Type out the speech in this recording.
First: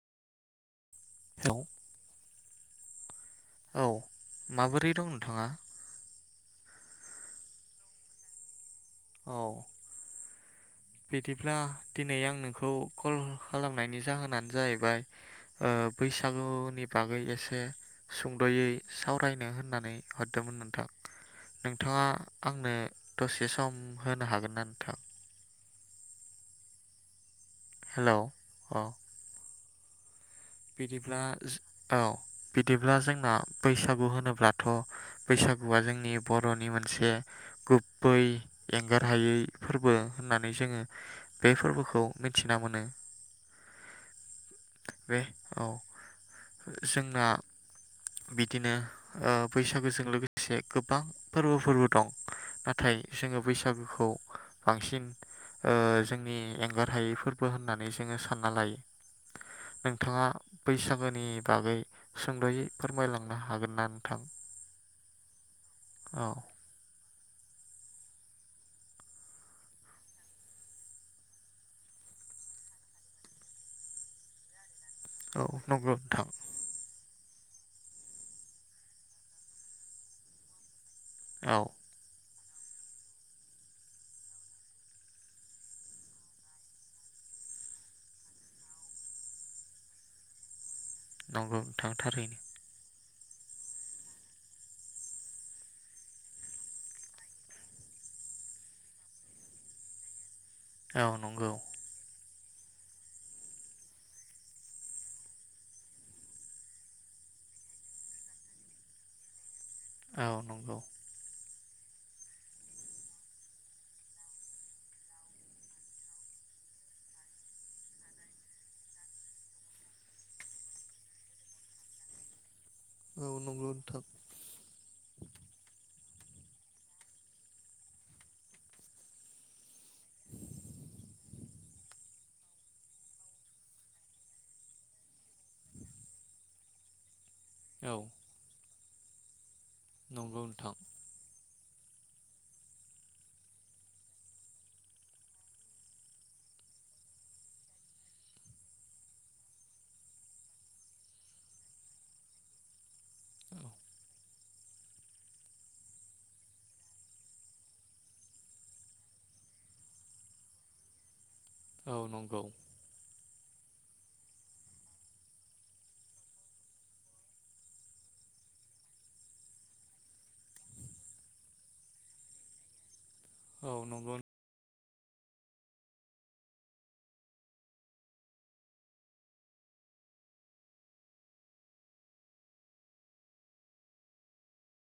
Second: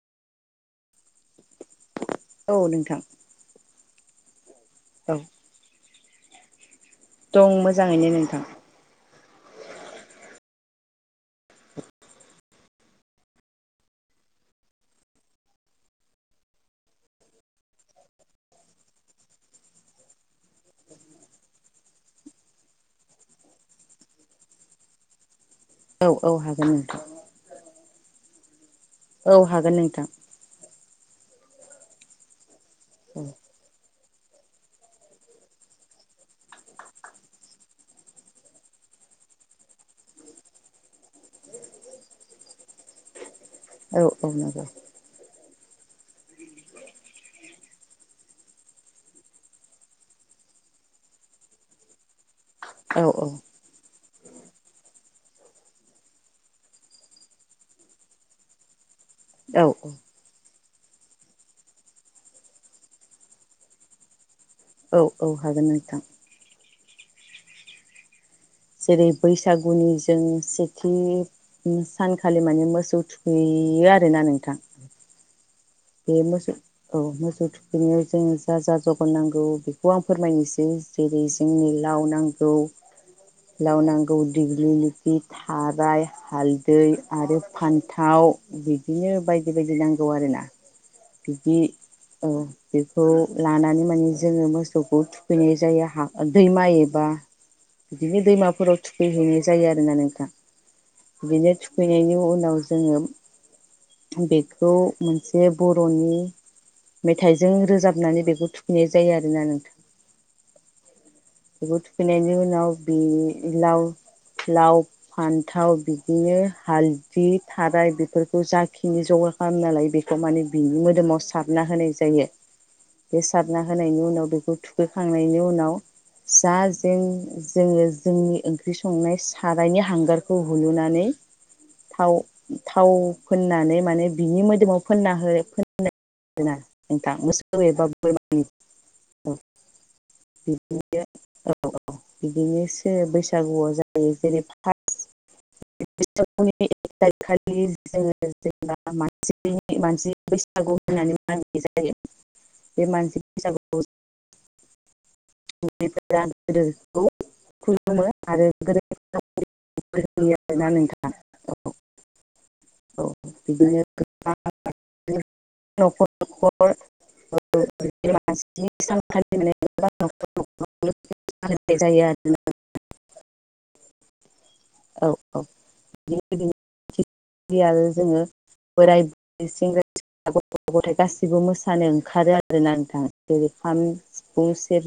Hello औ नोंथां औ माबोरै दं औ नोंथांङा? दं मोजांङैनो नोंथां। औ बिदिब्ला दिनै आं नोंखौ कल खालामनायनि जाहोनानो जाहैबाय ओ बैसागुनि बागै एसे सुंद'यै सावरायनो होननानै हरदोंमोन नोंथां। नोंथांङा आंनो दसे सम होनो हागोन ना नोंथां? औ औ हागोन नोंथां हेलोव अह औ हागोन नोंथां। बिदिब्ला औ बिदिब्ला जोंना बैसागु होनोब्लाथ' बैसागुआ जोंनि बर'नि मोनसे गुबै एंगार हायै फोरबो होननानै जोंङो बे फोरबोखौ मिथिना मोनो। औ औ नंगौ बे औ जोंना बिदिनो बैसागोजों लोगोसे गोबां फोरबो दं। नाथाय औ औ जोंङो बैसागुखौ बांसिन जोंनि ओ एंगार हायै फोरबो होननानै जोंङो सानना लायो। औ औ थांङा बैसागोनि बागै सुंद'यै फोरमायलांनो हागोन ना नोंथां? औ औ हागोन नोंथां। औ जेरै बैसागुनि जों सेथि सानखालि माने मोसौ थुखैयो आरोना नोंथां। औ नंगौ बे नोंथां मोसौ औ मोसौ बिनियाव जों जा जा जगार नांगौ बेखौ आं फोरमायनोसै। जेरै औ जोंनि लाव नांग गौ लाव नांगौ देग्लिलिथि, थाराय, हालदै आरो फान्थाव बिदिनो बायदि बायदि नांगौ आरोना। बिदि नंगौ नोंथां औ थारैनो बे खौ लानानै माने जोंङो मोसौखौ थुखैनाय जायो हाखर दैमा एबा बिदिनो दैमाफोराव थुखैहैनाय जायो आरोना नोंथां। औ नंगौ बिनो थुखैनायनि उन औ जोंङो बेखौ मोनसे बर'नि मेथाइजों रोजाबनानै बेखौ थुखैनाय जायो आरोना नोंथां। औ नंगौ। बेखौ थुखैनायनि उनाव बि लाव-लाव, फान्थाव बिदिनो हालदि, थाराय बेफोरखौ जाखिनि जगार खालामना लायो बेखौ माने बिनि मोदोमाव सारना होनाय जायो। औ बे सारना नंगौ नोंथां होनायनि उनाव बेखौ थुखैखांनायनि उनाव जा जें जोंङो जोंनि ओंख्रि संनाय सारायनि हांगारखौ हुलुनानै थाव-थाव फोननानै माने बिनि मोदोमाव फोनना हो ना नोंथां मोस [unintelligible] [inaudible] [inaudible] औ नंगौ नोंथां औ औ बिदिनोसो बैसागुआव जायो जेरै फारस औ [unintelligible] [unintelligible] नोंथां। औ औ बिदिनो [inaudible] औ नंगौ औ औ बिनो आरो जोङो बोराय बुर सेंग्रा सिख्ला गथ' गथाय गासिबो मोसानो ओंखारो आरोना नोंथां जेरै खाम, सिफुं, सेर